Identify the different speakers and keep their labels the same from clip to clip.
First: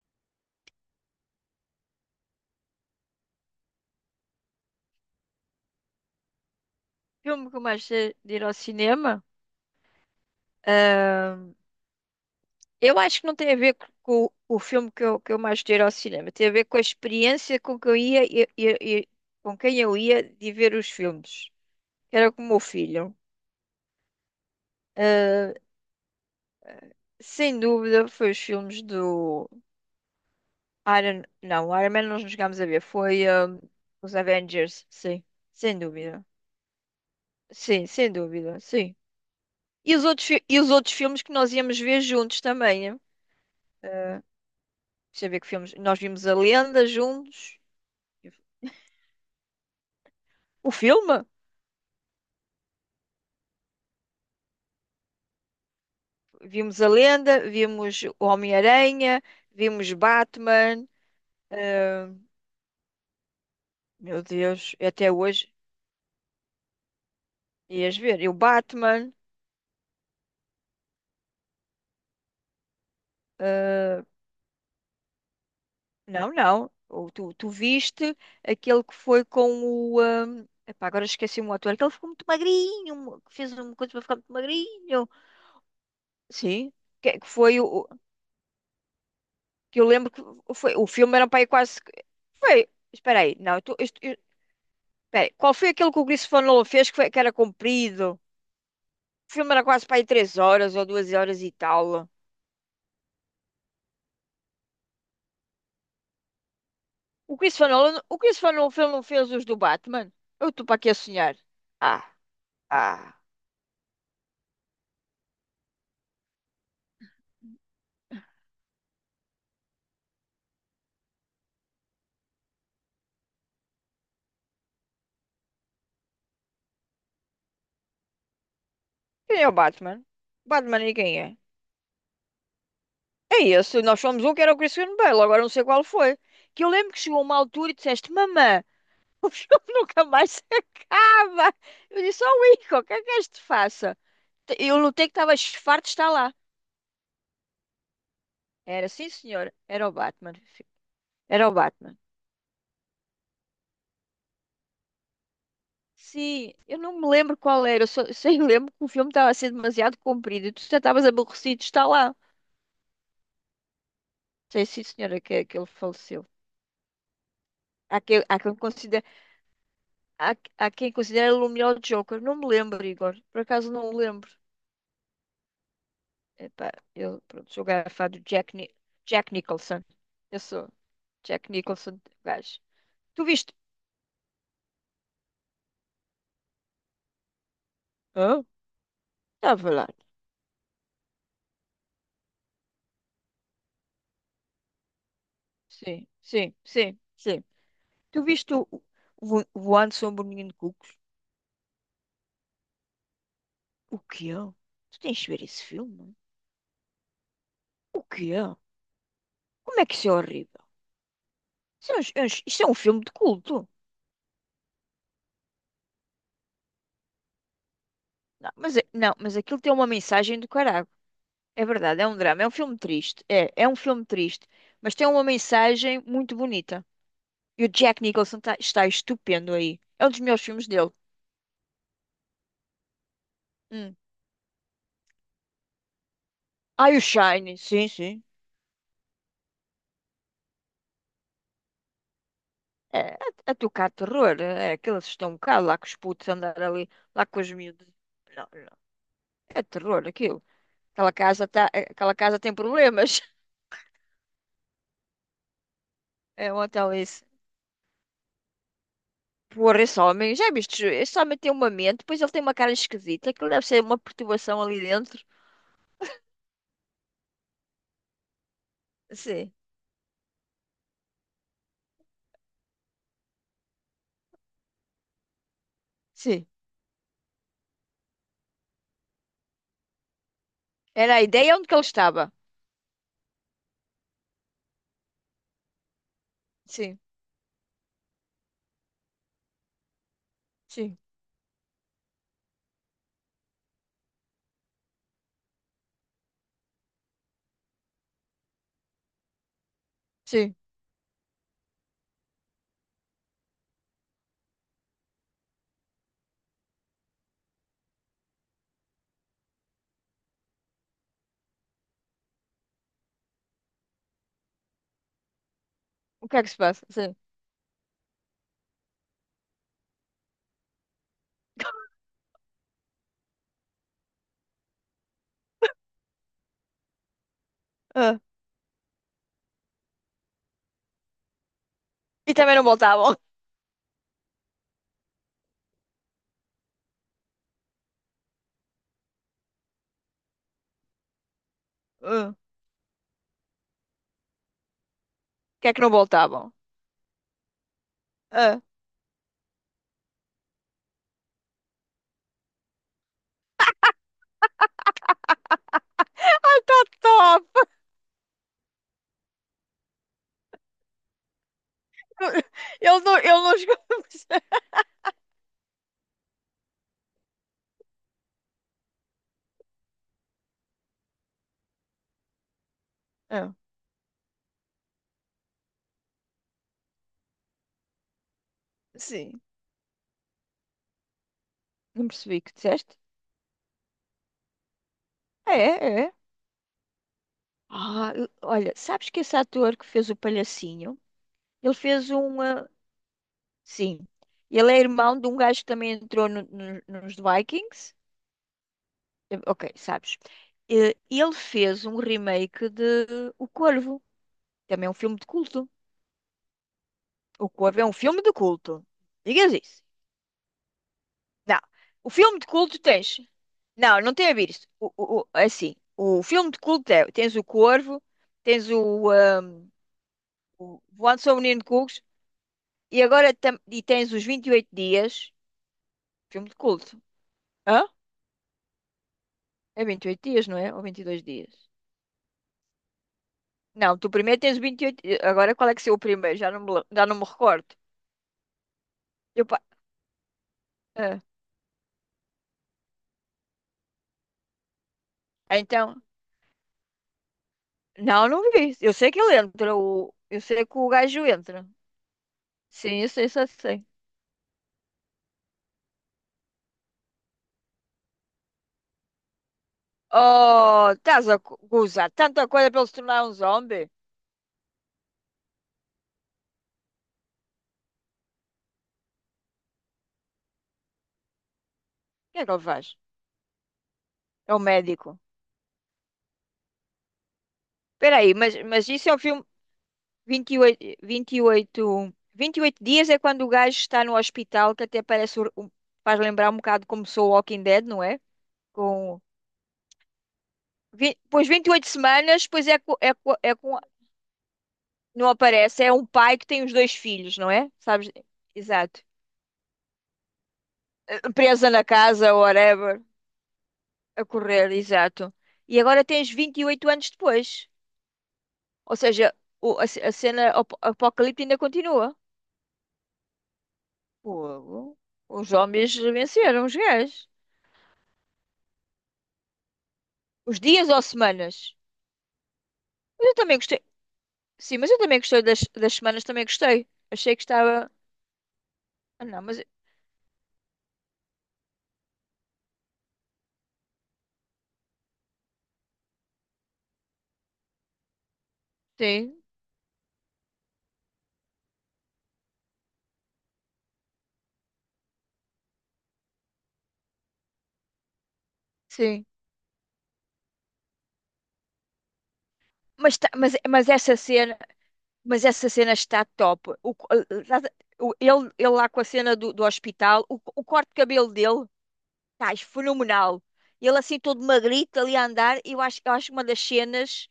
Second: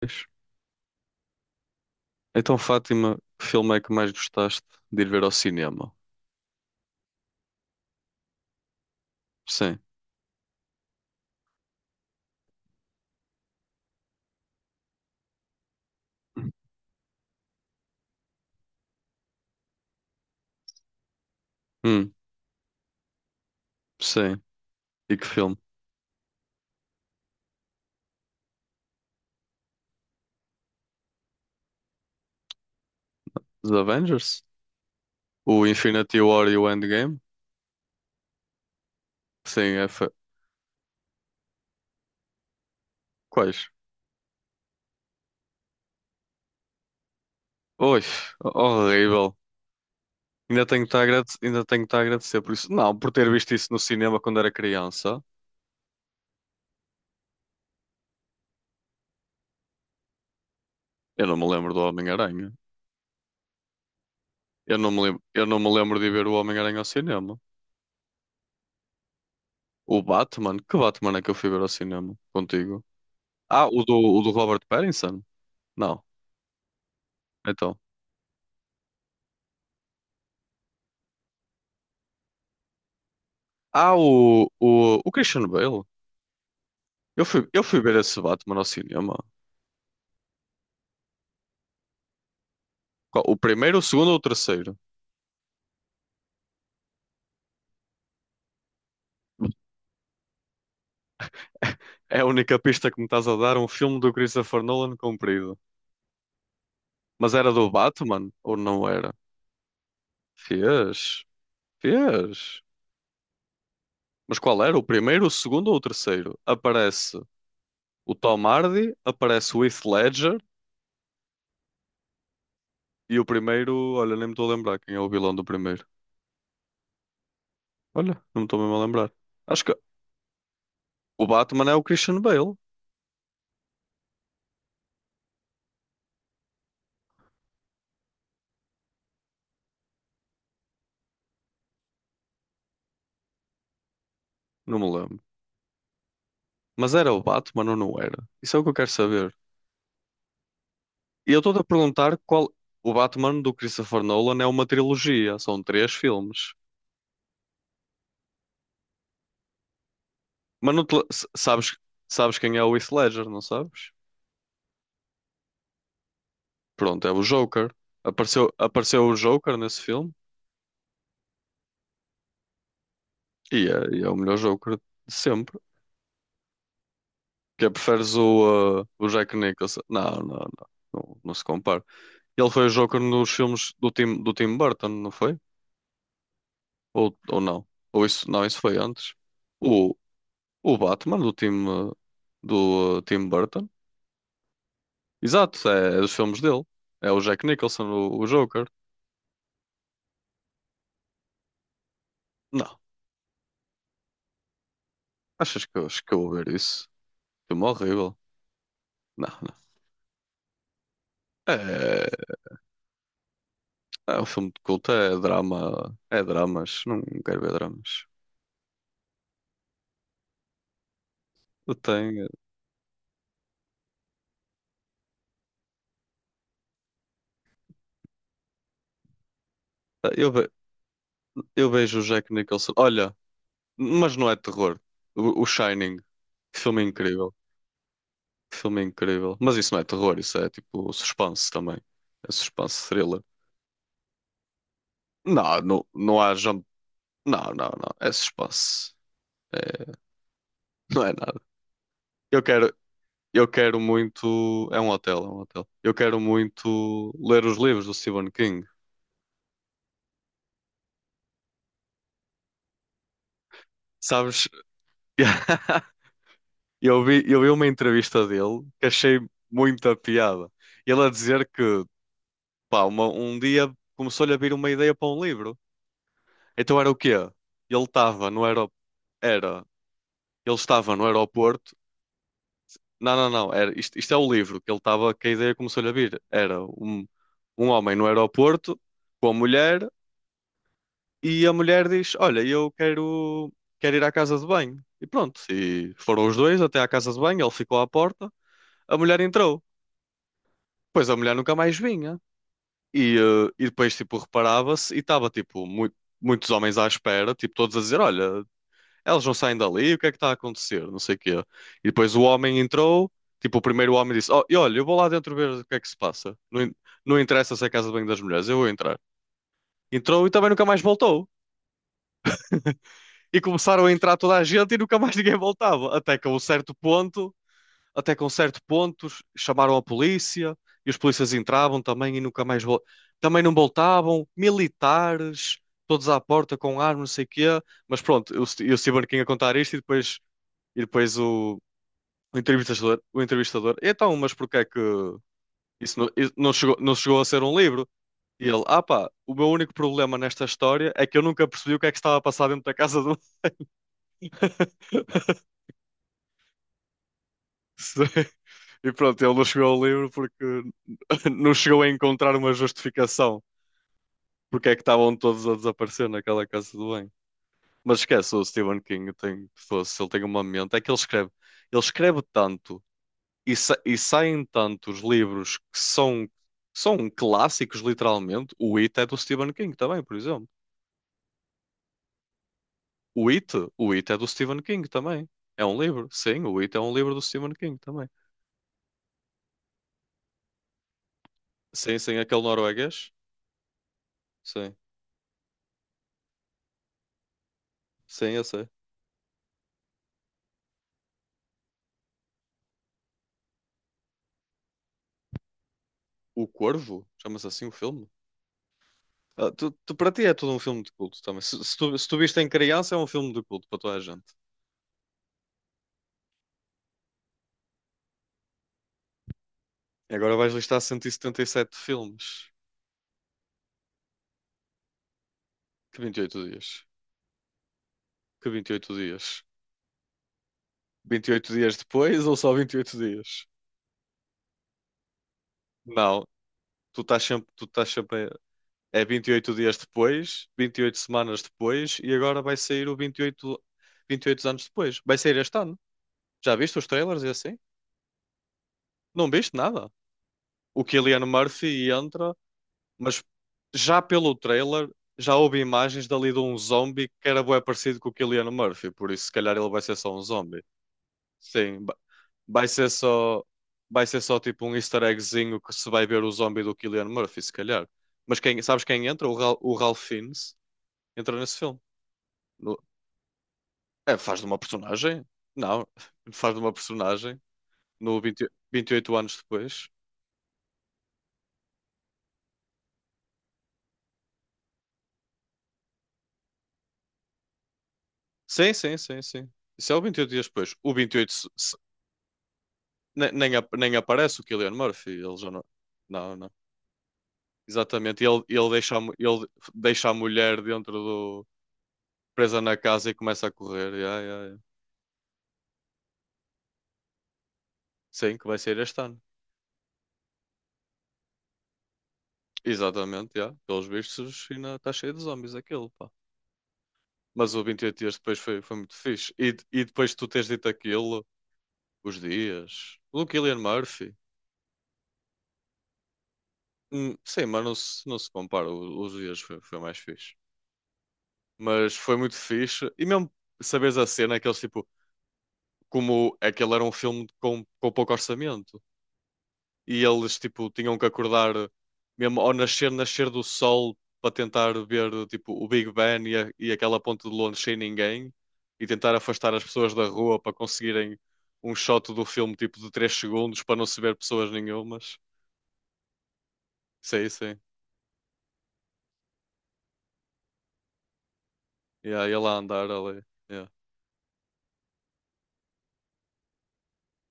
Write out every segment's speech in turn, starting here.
Speaker 1: Pois. Então, Fátima, que filme é que mais gostaste de ir ver ao cinema?
Speaker 2: Filme que eu mais gostei de ir ao cinema.
Speaker 1: Sim.
Speaker 2: Ahn, eu acho que não tem a ver com o filme que eu mais gostei de ir ao cinema. Tem a ver com a experiência com que eu ia com quem eu ia de ver os filmes.
Speaker 1: Hum,
Speaker 2: Era com o meu filho.
Speaker 1: sim. E que
Speaker 2: Ahn,
Speaker 1: filme?
Speaker 2: Sem dúvida, foi os filmes do Iron. Não, Iron Man nós não chegámos a ver. Foi
Speaker 1: Os
Speaker 2: os
Speaker 1: Avengers?
Speaker 2: Avengers, sim.
Speaker 1: O
Speaker 2: Sem
Speaker 1: Infinity
Speaker 2: dúvida.
Speaker 1: War e o Endgame?
Speaker 2: Sim, sem dúvida, sim.
Speaker 1: Sim,
Speaker 2: E os outros, fi- e os outros filmes que nós íamos ver juntos também, né?
Speaker 1: Quais?
Speaker 2: Deixa eu ver que filmes. Nós vimos a Lenda juntos.
Speaker 1: Oi, horrível.
Speaker 2: O filme?
Speaker 1: Ainda tenho que estar a agradecer por isso. Não, por ter visto isso no cinema quando era criança.
Speaker 2: Vimos a Lenda, vimos o Homem-Aranha, vimos Batman.
Speaker 1: Eu não me lembro do
Speaker 2: Ah,
Speaker 1: Homem-Aranha.
Speaker 2: meu Deus,
Speaker 1: Eu não me
Speaker 2: até
Speaker 1: lembro... eu
Speaker 2: hoje
Speaker 1: não me lembro de ir ver o Homem-Aranha ao cinema.
Speaker 2: ias ver. E o Batman.
Speaker 1: O Batman? Que Batman é que eu fui ver ao cinema contigo? Ah, o do,
Speaker 2: Ah,
Speaker 1: o do Robert Pattinson? Não.
Speaker 2: não, não. Tu
Speaker 1: Então.
Speaker 2: viste aquele que foi com o. Ah, epá, agora esqueci-me o ator. Aquele que ficou muito magrinho, que fez uma coisa
Speaker 1: Ah,
Speaker 2: para ficar muito
Speaker 1: o, o,
Speaker 2: magrinho.
Speaker 1: o Christian Bale.
Speaker 2: Sim. Que,
Speaker 1: Eu
Speaker 2: que
Speaker 1: fui,
Speaker 2: foi
Speaker 1: eu
Speaker 2: o.
Speaker 1: fui ver
Speaker 2: o-
Speaker 1: esse Batman ao cinema.
Speaker 2: Que eu lembro que foi. O filme era para aí quase. Foi. Espera
Speaker 1: O
Speaker 2: aí, não,
Speaker 1: primeiro, o segundo ou
Speaker 2: eu,
Speaker 1: o terceiro?
Speaker 2: peraí, qual foi aquele que o Christopher Nolan fez que era comprido? O filme era quase para aí 3 horas ou 2 horas e tal.
Speaker 1: É a única pista que me estás a dar, um filme do Christopher Nolan comprido. Mas
Speaker 2: O
Speaker 1: era
Speaker 2: Christopher
Speaker 1: do
Speaker 2: Nolan, o
Speaker 1: Batman
Speaker 2: Christopher
Speaker 1: ou
Speaker 2: Nolan
Speaker 1: não
Speaker 2: fez- não
Speaker 1: era?
Speaker 2: fez os do Batman? Eu estou para aqui a
Speaker 1: Fez,
Speaker 2: sonhar. Ah,
Speaker 1: fez.
Speaker 2: ah.
Speaker 1: Mas qual era? O primeiro, o segundo ou o terceiro? Aparece o Tom Hardy, aparece o Heath Ledger e o primeiro, olha, nem me estou a lembrar quem é o vilão do primeiro. Olha, não me estou mesmo a lembrar.
Speaker 2: Quem é o
Speaker 1: Acho que
Speaker 2: Batman? Batman e quem
Speaker 1: o
Speaker 2: é?
Speaker 1: Batman é o Christian Bale,
Speaker 2: É esse. Nós somos um que era o Christian Bale. Agora não sei qual foi. Que eu lembro que chegou uma altura e disseste: Mamã, o filme nunca mais se acaba. Eu disse: Oh, Ico, o que é que este faça?
Speaker 1: não
Speaker 2: Eu
Speaker 1: me
Speaker 2: notei que
Speaker 1: lembro.
Speaker 2: estava farto de estar lá.
Speaker 1: Mas era o Batman ou não era? Isso é o que eu
Speaker 2: Era,
Speaker 1: quero
Speaker 2: sim,
Speaker 1: saber.
Speaker 2: senhor. Era o Batman.
Speaker 1: E eu
Speaker 2: Era o
Speaker 1: estou-te a
Speaker 2: Batman.
Speaker 1: perguntar qual. O Batman do Christopher Nolan é uma trilogia, são três filmes.
Speaker 2: Sim, eu não me lembro qual era, eu só me lembro que o filme estava a ser demasiado comprido e tu
Speaker 1: Mas
Speaker 2: já
Speaker 1: não te...
Speaker 2: estavas
Speaker 1: s-
Speaker 2: aborrecido, de
Speaker 1: sabes...
Speaker 2: estar lá.
Speaker 1: Sabes quem é o Heath Ledger, não sabes?
Speaker 2: Sei sim, senhora, que ele faleceu.
Speaker 1: Pronto, é o Joker.
Speaker 2: Há quem, há
Speaker 1: Apareceu,
Speaker 2: quem considera,
Speaker 1: apareceu o Joker nesse filme
Speaker 2: há quem considera ele o melhor Joker. Não me lembro, Igor. Por
Speaker 1: e
Speaker 2: acaso não
Speaker 1: é,
Speaker 2: me
Speaker 1: e é o
Speaker 2: lembro.
Speaker 1: melhor Joker de sempre.
Speaker 2: Epá, eu pronto,
Speaker 1: Que
Speaker 2: sou
Speaker 1: é, preferes
Speaker 2: garrafado de
Speaker 1: o
Speaker 2: Jack
Speaker 1: Jack Nicholson?
Speaker 2: Nicholson.
Speaker 1: Não, não,
Speaker 2: Eu
Speaker 1: não,
Speaker 2: sou
Speaker 1: não, não se
Speaker 2: Jack
Speaker 1: compara.
Speaker 2: Nicholson,
Speaker 1: Ele
Speaker 2: gajo.
Speaker 1: foi o Joker
Speaker 2: Tu
Speaker 1: nos
Speaker 2: viste?
Speaker 1: filmes do Tim Burton, não foi? Ou não? Ou isso, não,
Speaker 2: Hã?
Speaker 1: isso foi antes.
Speaker 2: Estava lá.
Speaker 1: O Batman do time do Tim Burton. Exato, é, é
Speaker 2: Sim,
Speaker 1: dos filmes
Speaker 2: sim,
Speaker 1: dele.
Speaker 2: sim,
Speaker 1: É o
Speaker 2: sim.
Speaker 1: Jack Nicholson, o,
Speaker 2: Tu
Speaker 1: o
Speaker 2: viste
Speaker 1: Joker.
Speaker 2: o Voando sobre o Menino de Cucos?
Speaker 1: Não,
Speaker 2: O que é? Tu tens de ver esse
Speaker 1: achas que, acho que
Speaker 2: filme?
Speaker 1: eu vou ver isso? Filme
Speaker 2: O
Speaker 1: horrível.
Speaker 2: quê?
Speaker 1: Não, não.
Speaker 2: Como é que isso é horrível?
Speaker 1: É,
Speaker 2: Isso é um filme de culto.
Speaker 1: é um filme de culto, é drama, é dramas. Não quero ver dramas.
Speaker 2: Não, mas aquilo tem uma mensagem do caralho. É
Speaker 1: Eu
Speaker 2: verdade, é um
Speaker 1: tenho,
Speaker 2: drama, é um filme triste. É um filme triste, mas tem uma mensagem muito bonita. E o Jack Nicholson está estupendo aí. É um dos
Speaker 1: eu,
Speaker 2: melhores
Speaker 1: ve-
Speaker 2: filmes dele.
Speaker 1: Eu vejo o Jack Nicholson. Olha,
Speaker 2: Hum.
Speaker 1: mas não é terror. O Shining, que filme
Speaker 2: Ah, e o
Speaker 1: incrível,
Speaker 2: Shine, sim, sim.
Speaker 1: que filme incrível. Mas isso não é terror, isso é tipo suspense também. É suspense
Speaker 2: É,
Speaker 1: thriller.
Speaker 2: a tocar terror. É, aqueles estão um
Speaker 1: Não,
Speaker 2: bocado lá
Speaker 1: não,
Speaker 2: com os
Speaker 1: não
Speaker 2: putos a
Speaker 1: há
Speaker 2: andar
Speaker 1: jump
Speaker 2: ali, lá com
Speaker 1: Não,
Speaker 2: os
Speaker 1: não,
Speaker 2: miúdos.
Speaker 1: não. É
Speaker 2: Não, não.
Speaker 1: suspense.
Speaker 2: É
Speaker 1: É,
Speaker 2: terror aquilo.
Speaker 1: não é
Speaker 2: Aquela
Speaker 1: nada.
Speaker 2: casa, tá, é, aquela casa
Speaker 1: Eu
Speaker 2: tem
Speaker 1: quero,
Speaker 2: problemas.
Speaker 1: eu quero muito. É um hotel, é um hotel. Eu quero
Speaker 2: É um hotel
Speaker 1: muito
Speaker 2: isso.
Speaker 1: ler os livros do Stephen King.
Speaker 2: Porra, esse homem, já viste? Esse homem tem uma mente, depois ele tem uma cara esquisita, aquilo deve ser uma
Speaker 1: Sabes?
Speaker 2: perturbação ali dentro.
Speaker 1: Eu vi uma entrevista dele que achei
Speaker 2: Sim,
Speaker 1: muita piada. Ele a dizer que, pá, um dia começou-lhe a vir uma ideia para um livro.
Speaker 2: sim.
Speaker 1: Então era o quê? Ele estava no aero... era, Ele estava no
Speaker 2: Era a ideia onde que
Speaker 1: aeroporto.
Speaker 2: ele estava.
Speaker 1: Não, não, não. Era, isto é o livro que ele estava, que a ideia começou-lhe a vir. Era
Speaker 2: Sim,
Speaker 1: um, um homem no aeroporto com a mulher
Speaker 2: sim,
Speaker 1: e a mulher diz: Olha, eu quero ir à casa de banho. E pronto. E foram os dois até à casa de banho, ele ficou à porta, a mulher entrou.
Speaker 2: sim.
Speaker 1: Pois a mulher nunca mais vinha. E depois, tipo, reparava-se e estava, tipo, muitos homens à espera, tipo, todos a dizer: Olha, eles não saem dali, o que é que está a acontecer? Não sei o quê. E depois o homem entrou, tipo, o primeiro homem disse: Oh, e olha, eu vou lá dentro ver o que é que se
Speaker 2: O
Speaker 1: passa.
Speaker 2: que é que se
Speaker 1: Não,
Speaker 2: passa? Sim.
Speaker 1: não interessa se é a casa de banho das mulheres, eu vou entrar. Entrou e também nunca mais voltou. E começaram a entrar toda a gente e nunca mais ninguém voltava. Até que a um certo ponto, até
Speaker 2: Ah.
Speaker 1: que a um certo ponto, ch- chamaram a polícia e os polícias entravam também e
Speaker 2: E
Speaker 1: nunca
Speaker 2: também não
Speaker 1: mais voltavam.
Speaker 2: voltavam.
Speaker 1: Também não voltavam, militares, todos à porta com armas, não sei o quê. Mas pronto, eu estive aqui a contar isto e depois. E depois o,
Speaker 2: Ah.
Speaker 1: o entrevistador, então, mas porquê é que
Speaker 2: O que é que não
Speaker 1: isso não, isso
Speaker 2: voltavam?
Speaker 1: não chegou a ser um livro? E
Speaker 2: Ah.
Speaker 1: ele, ah pá, o meu único problema nesta história é que eu nunca percebi o que é que estava a passar dentro da casa do.
Speaker 2: Tá top!
Speaker 1: E pronto, ele não chegou ao livro porque não chegou a encontrar uma
Speaker 2: Ele não, ele
Speaker 1: justificação
Speaker 2: não chegou a perceber.
Speaker 1: porque é que estavam todos a desaparecer naquela casa do bem. Mas esquece, o Stephen King tem, fosse, ele tem uma mente, é que ele escreve tanto
Speaker 2: Ah.
Speaker 1: e, e saem tantos livros que são, são clássicos, literalmente. O It é do
Speaker 2: Sim.
Speaker 1: Stephen King também, por exemplo.
Speaker 2: Não percebi o que disseste?
Speaker 1: O It, o It é do Stephen King também. É um
Speaker 2: É,
Speaker 1: livro,
Speaker 2: é.
Speaker 1: sim, o It é um livro do Stephen King também.
Speaker 2: Ah, olha, sabes que esse ator que fez o palhacinho, ele
Speaker 1: Sim,
Speaker 2: fez
Speaker 1: sim,
Speaker 2: um.
Speaker 1: aquele norueguês.
Speaker 2: Sim. Ele
Speaker 1: Sim,
Speaker 2: é irmão de um gajo que também entrou nos Vikings.
Speaker 1: sim, eu sei.
Speaker 2: Eh, OK, sabes. Eh, ele fez um remake de O Corvo. Também é um filme de culto.
Speaker 1: O Corvo, chama-se
Speaker 2: O
Speaker 1: assim o
Speaker 2: Corvo é um
Speaker 1: filme.
Speaker 2: filme de culto.
Speaker 1: Ah,
Speaker 2: Digas isso.
Speaker 1: para ti é tudo um filme de culto também.
Speaker 2: Não.
Speaker 1: Se, se tu, se
Speaker 2: O
Speaker 1: tu
Speaker 2: filme
Speaker 1: viste
Speaker 2: de
Speaker 1: em
Speaker 2: culto
Speaker 1: criança, é um
Speaker 2: tens.
Speaker 1: filme de culto para toda a
Speaker 2: Não, não
Speaker 1: gente.
Speaker 2: tem a ver isso. É assim, o filme de culto é, tens o Corvo, tens
Speaker 1: E agora vais listar
Speaker 2: o Voando sobre o Ninho de
Speaker 1: 177
Speaker 2: Cucos
Speaker 1: filmes.
Speaker 2: e agora e tens os 28 dias.
Speaker 1: Que 28
Speaker 2: Filme de
Speaker 1: dias.
Speaker 2: culto. Hã?
Speaker 1: Que 28 dias.
Speaker 2: É 28 dias, não é? Ou Vinte e Dois
Speaker 1: vinte e oito
Speaker 2: dias?
Speaker 1: dias depois ou só 28 dias?
Speaker 2: Não, tu primeiro tens vinte e- oito. Eh, agora qual é que é o
Speaker 1: Não,
Speaker 2: primeiro? Já não
Speaker 1: tu
Speaker 2: já não
Speaker 1: estás
Speaker 2: me
Speaker 1: sempre, tu
Speaker 2: recordo.
Speaker 1: estás sempre. a- É vinte e
Speaker 2: Eu,
Speaker 1: oito
Speaker 2: pa-
Speaker 1: dias depois, 28 semanas depois e agora vai sair o 28 anos depois. Vai sair este
Speaker 2: ah,
Speaker 1: ano.
Speaker 2: então,
Speaker 1: Já viste os trailers e assim?
Speaker 2: não, não vi. Eu sei que
Speaker 1: Não
Speaker 2: ele
Speaker 1: viste
Speaker 2: entra.
Speaker 1: nada.
Speaker 2: Eu sei que
Speaker 1: O
Speaker 2: o gajo
Speaker 1: Cillian
Speaker 2: entra.
Speaker 1: Murphy entra,
Speaker 2: Sim, eu
Speaker 1: mas
Speaker 2: sei, só sei.
Speaker 1: já pelo trailer já houve imagens dali de um zombie que era bué parecido com o Cillian Murphy, por isso se calhar ele vai ser só um zombie.
Speaker 2: Oh, estás a
Speaker 1: Sim,
Speaker 2: gozar tanta
Speaker 1: vai
Speaker 2: coisa para ele
Speaker 1: ser
Speaker 2: se tornar um
Speaker 1: só,
Speaker 2: zombie? O
Speaker 1: vai ser só tipo um easter eggzinho que se vai ver o zombie do Cillian Murphy, se calhar. Mas quem, sabes quem entra? O Ralph Fiennes entra nesse filme.
Speaker 2: que é que ele
Speaker 1: No-
Speaker 2: faz?
Speaker 1: É, faz de
Speaker 2: É
Speaker 1: uma
Speaker 2: o médico.
Speaker 1: personagem? Não, faz de uma personagem
Speaker 2: Espera
Speaker 1: no
Speaker 2: aí, mas
Speaker 1: vinte e
Speaker 2: isso é
Speaker 1: oito
Speaker 2: o
Speaker 1: anos
Speaker 2: filme
Speaker 1: depois.
Speaker 2: vinte vinte e oito vinte e oito vinte e oito dias é quando o gajo está no hospital, que até parece, faz lembrar um bocado como sou o Walking Dead, não é?
Speaker 1: Sim, sim,
Speaker 2: Com,
Speaker 1: sim, sim. Isso é o 28 dias depois. O 28
Speaker 2: pois vinte e oito semanas, pois é, é com.
Speaker 1: nem aparece o Cillian Murphy,
Speaker 2: Não
Speaker 1: ele já não.
Speaker 2: aparece, é um
Speaker 1: Não,
Speaker 2: pai que
Speaker 1: não.
Speaker 2: tem os dois filhos, não é? Sabes?
Speaker 1: Exatamente. Ele, ele deixa, a
Speaker 2: Exato.
Speaker 1: mu- ele deixa a mulher dentro do
Speaker 2: Presa na casa,
Speaker 1: presa na
Speaker 2: whatever,
Speaker 1: casa e começa a correr. Ya,
Speaker 2: a
Speaker 1: ya,
Speaker 2: correr, exato. E agora tens 28 anos depois.
Speaker 1: sim, que vai sair
Speaker 2: Ou
Speaker 1: este ano.
Speaker 2: seja, a cena apocalipse ainda continua.
Speaker 1: Exatamente, já. Pelos vistos, ainda está
Speaker 2: Fogo.
Speaker 1: cheio de
Speaker 2: Os
Speaker 1: zombies aquilo,
Speaker 2: homens
Speaker 1: pá.
Speaker 2: venceram, os gajos.
Speaker 1: Mas o 28 dias depois foi, foi muito fixe. E, e depois de tu teres
Speaker 2: Os
Speaker 1: dito
Speaker 2: dias ou
Speaker 1: aquilo,
Speaker 2: semanas?
Speaker 1: os dias. O
Speaker 2: Mas eu também
Speaker 1: Cillian
Speaker 2: gostei.
Speaker 1: Murphy.
Speaker 2: Sim, mas eu também gostei das semanas, também gostei. Achei que
Speaker 1: Sim, mas não
Speaker 2: estava.
Speaker 1: se, não se compara. Os
Speaker 2: Ah,
Speaker 1: dias
Speaker 2: não,
Speaker 1: foi,
Speaker 2: mas.
Speaker 1: foi mais fixe. Mas foi muito fixe. E mesmo saberes a cena, aqueles tipo, como aquele era um filme com pouco orçamento.
Speaker 2: Sim,
Speaker 1: E eles tipo tinham que acordar mesmo ao nascer do sol para tentar ver tipo o Big Ben e aquela ponte de Londres sem ninguém e tentar
Speaker 2: sim.
Speaker 1: afastar as pessoas da rua para conseguirem um shot do filme tipo de 3
Speaker 2: Mas, ta- mas,
Speaker 1: segundos para não
Speaker 2: mas
Speaker 1: se ver
Speaker 2: essa
Speaker 1: pessoas
Speaker 2: cena.
Speaker 1: nenhumas.
Speaker 2: Mas essa cena está top. O co-
Speaker 1: Sim, sim.
Speaker 2: estás o- ele lá com a cena do hospital, o corte de cabelo dele,
Speaker 1: Yeah, e ela
Speaker 2: tá, é
Speaker 1: andar ali.
Speaker 2: fenomenal.
Speaker 1: Yeah.
Speaker 2: Ele assim todo magrito ali a andar, eu acho uma das cenas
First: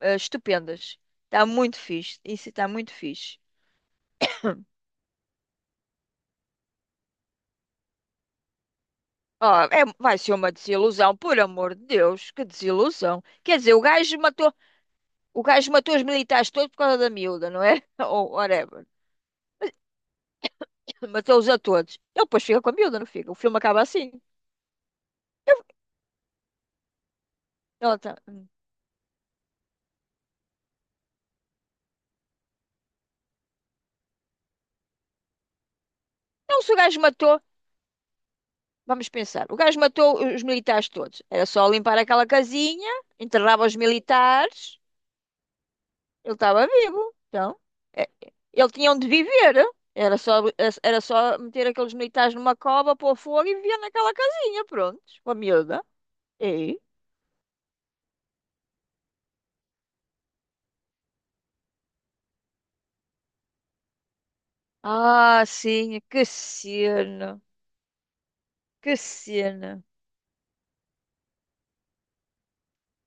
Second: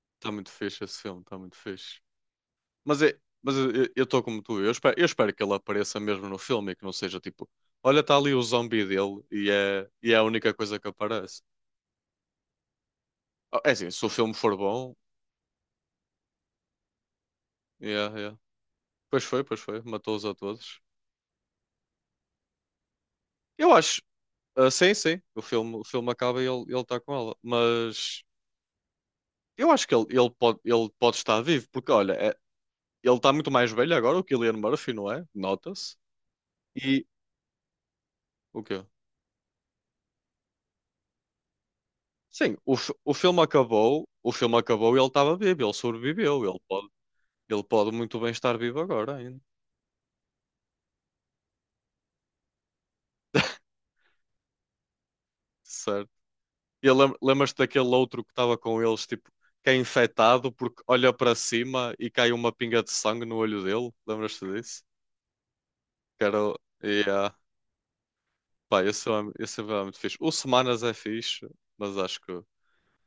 Speaker 2: eh,
Speaker 1: Está muito fixe
Speaker 2: estupendas.
Speaker 1: esse filme, está
Speaker 2: Está
Speaker 1: muito
Speaker 2: muito
Speaker 1: fixe.
Speaker 2: fixe. Isso está muito
Speaker 1: Mas, é,
Speaker 2: fixe.
Speaker 1: mas eu estou como tu, eu espero que ele apareça mesmo no filme e que não seja tipo, olha, está ali o zombie dele e é
Speaker 2: Vai
Speaker 1: a
Speaker 2: ser uma
Speaker 1: única coisa que
Speaker 2: desilusão, por
Speaker 1: aparece.
Speaker 2: amor de Deus, que desilusão. Quer
Speaker 1: Ah, é
Speaker 2: dizer, o
Speaker 1: assim, se o
Speaker 2: gajo
Speaker 1: filme
Speaker 2: matou,
Speaker 1: for bom.
Speaker 2: o gajo matou os militares todos por causa da miúda, não é?
Speaker 1: Yeah,
Speaker 2: Ou
Speaker 1: yeah.
Speaker 2: whatever.
Speaker 1: Pois foi, pois foi. Matou-os a todos.
Speaker 2: Matou-os a todos. Ele depois fica com a miúda, não fica? O filme
Speaker 1: Eu
Speaker 2: acaba
Speaker 1: acho.
Speaker 2: assim.
Speaker 1: Ah, sim, sim. O filme acaba e ele está com ela.
Speaker 2: Ela tá:
Speaker 1: Mas
Speaker 2: "Hum."
Speaker 1: eu acho que ele pode estar vivo. Porque, olha, é- ele está muito mais velho agora, o Cillian Murphy, não é? Nota-se.
Speaker 2: Não, se o gajo
Speaker 1: E
Speaker 2: matou.
Speaker 1: o quê?
Speaker 2: Vamos pensar. O gajo matou os militares todos. Era só limpar aquela
Speaker 1: Sim,
Speaker 2: casinha,
Speaker 1: o filme
Speaker 2: enterrava os
Speaker 1: acabou. O filme
Speaker 2: militares,
Speaker 1: acabou e ele estava vivo. Ele
Speaker 2: ele
Speaker 1: sobreviveu. Ele
Speaker 2: estava
Speaker 1: pode,
Speaker 2: vivo. Então,
Speaker 1: ele pode
Speaker 2: é-
Speaker 1: muito bem estar
Speaker 2: ele
Speaker 1: vivo
Speaker 2: tinha onde
Speaker 1: agora ainda.
Speaker 2: viver. Era só, era só meter aqueles militares numa cova, pôr fogo e vivia naquela casinha, pronto, com a miúda.
Speaker 1: Certo.
Speaker 2: E?
Speaker 1: E lembras-te daquele outro que estava com eles, tipo, que é infectado porque olha para cima e cai uma pinga de sangue no olho dele? Lembras-te disso?
Speaker 2: Ah, sim,
Speaker 1: Que
Speaker 2: que
Speaker 1: era. Yeah.
Speaker 2: cena,
Speaker 1: Pá,
Speaker 2: que
Speaker 1: esse é
Speaker 2: cena.
Speaker 1: muito fixe. O Semanas é fixe, mas acho que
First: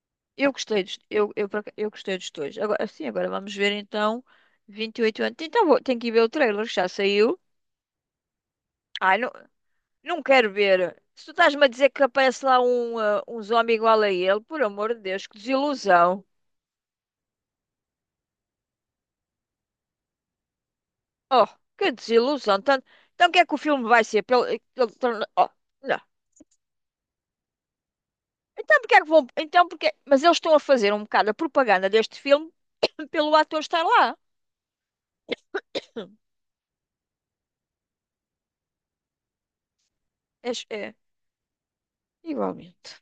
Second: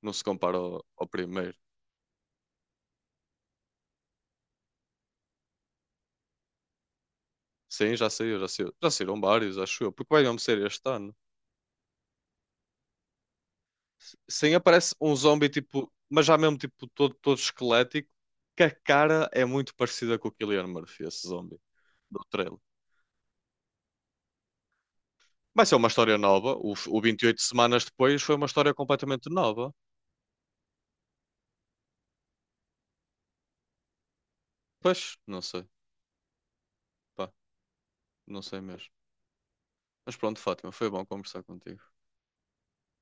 Speaker 1: não se
Speaker 2: Eu
Speaker 1: compara
Speaker 2: gostei
Speaker 1: ao,
Speaker 2: dos,
Speaker 1: ao
Speaker 2: eu,
Speaker 1: primeiro.
Speaker 2: por aca- Eu gostei dos dois. Agora, sim, agora vamos ver então 28 anos. Então, vou, tenho que ir ver o trailer, que já saiu.
Speaker 1: Sim, já saiu, já saiu. Já
Speaker 2: Ai,
Speaker 1: saíram
Speaker 2: não.
Speaker 1: vários, acho eu. Porque
Speaker 2: Não
Speaker 1: vai mesmo
Speaker 2: quero
Speaker 1: ser este
Speaker 2: ver.
Speaker 1: ano.
Speaker 2: Se tu estás-me a dizer que aparece lá um zombie igual a ele,
Speaker 1: Sim,
Speaker 2: por amor
Speaker 1: aparece
Speaker 2: de
Speaker 1: um
Speaker 2: Deus, que
Speaker 1: zombie, tipo, mas
Speaker 2: desilusão.
Speaker 1: já mesmo, tipo, todo, todo esquelético, que a cara é muito parecida com o Cillian Murphy, esse
Speaker 2: Oh,
Speaker 1: zombie,
Speaker 2: que
Speaker 1: do trailer.
Speaker 2: desilusão. Então, o que é que o filme vai ser? Pelo- torna- oh,
Speaker 1: Vai ser uma
Speaker 2: não.
Speaker 1: história nova. O 28 semanas depois foi uma história
Speaker 2: Então, porque é que vão.
Speaker 1: completamente
Speaker 2: Então,
Speaker 1: nova.
Speaker 2: porque... Mas eles estão a fazer um bocado a propaganda deste filme pelo ator estar lá.
Speaker 1: Pois, não sei. Pá, não sei mesmo. Mas pronto,
Speaker 2: É,
Speaker 1: Fátima, foi
Speaker 2: é
Speaker 1: bom conversar contigo.
Speaker 2: igualmente.